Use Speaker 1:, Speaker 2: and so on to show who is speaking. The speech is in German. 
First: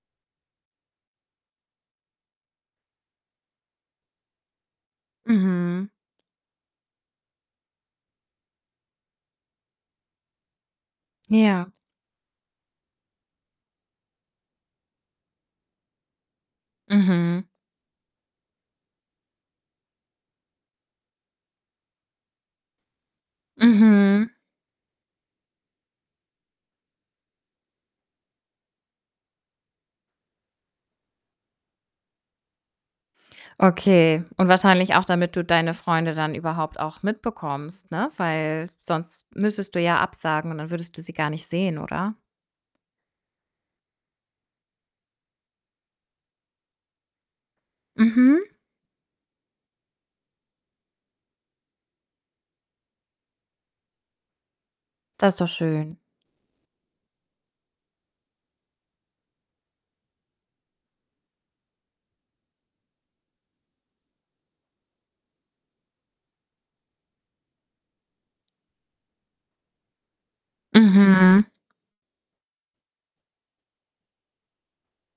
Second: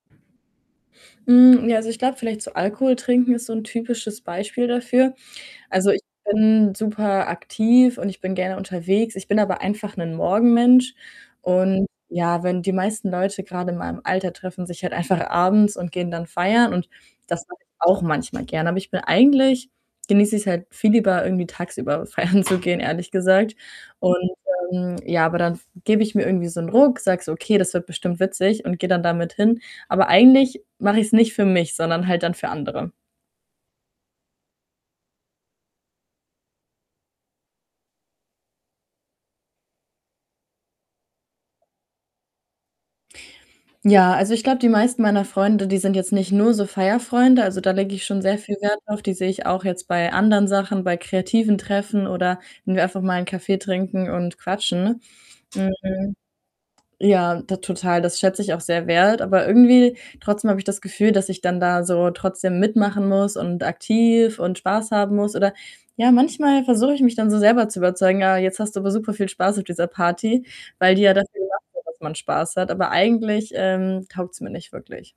Speaker 1: Hm, ja, also, ich glaube vielleicht so Alkohol trinken ist so 'n typisches Beispiel dafür. Also,
Speaker 2: Mhm.
Speaker 1: ich bin super aktiv und ich bin gerne unterwegs. Ich bin aber einfach 'nen Morgenmensch
Speaker 2: Ja.
Speaker 1: und ja, wenn die meisten Leute grade in meinem Alter treffen sich halt einfach abends und gehen dann feiern und
Speaker 2: Mhm.
Speaker 1: das mache ich auch manchmal gerne. Aber ich bin eigentlich genieße ich's halt viel lieber, irgendwie tagsüber feiern zu gehen, ehrlich gesagt und,
Speaker 2: Mhm.
Speaker 1: ähm, ja, aber dann gebe ich mir irgendwie so 'nen Ruck, sage so: „Okay, das wird bestimmt witzig“, und gehe dann damit hin. Aber eigentlich mache ich's nicht für mich, sondern halt dann für andere.
Speaker 2: Okay, und wahrscheinlich auch, damit du deine Freunde dann überhaupt auch mitbekommst, ne, weil sonst müsstest du ja absagen und dann würdest du sie gar nicht sehen, oder?
Speaker 1: Ja, also, ich glaube die meisten meiner Freunde, die sind jetzt nicht nur so Feierfreunde, also, da lege ich schon sehr
Speaker 2: Mhm.
Speaker 1: viel Wert drauf. Die sehe ich auch jetzt bei anderen Sachen, bei kreativen Treffen oder wenn wir einfach mal 'n Kaffee trinken und quatschen.
Speaker 2: Das ist doch schön.
Speaker 1: Hm. Ja, t total, das schätze ich auch sehr wert, aber irgendwie trotzdem habe ich das Gefühl, dass ich dann da so trotzdem mitmachen muss und aktiv und Spaß haben muss oder ja, manchmal versuche ich mich dann so selber zu überzeugen: „Ah, jetzt hast du aber superviel Spaß auf dieser Party“, weil die ja dafür
Speaker 2: Mhm.
Speaker 1: gemacht wird, dass man Spaß hat. Aber eigentlich, ähm, taugt's mir nicht wirklich.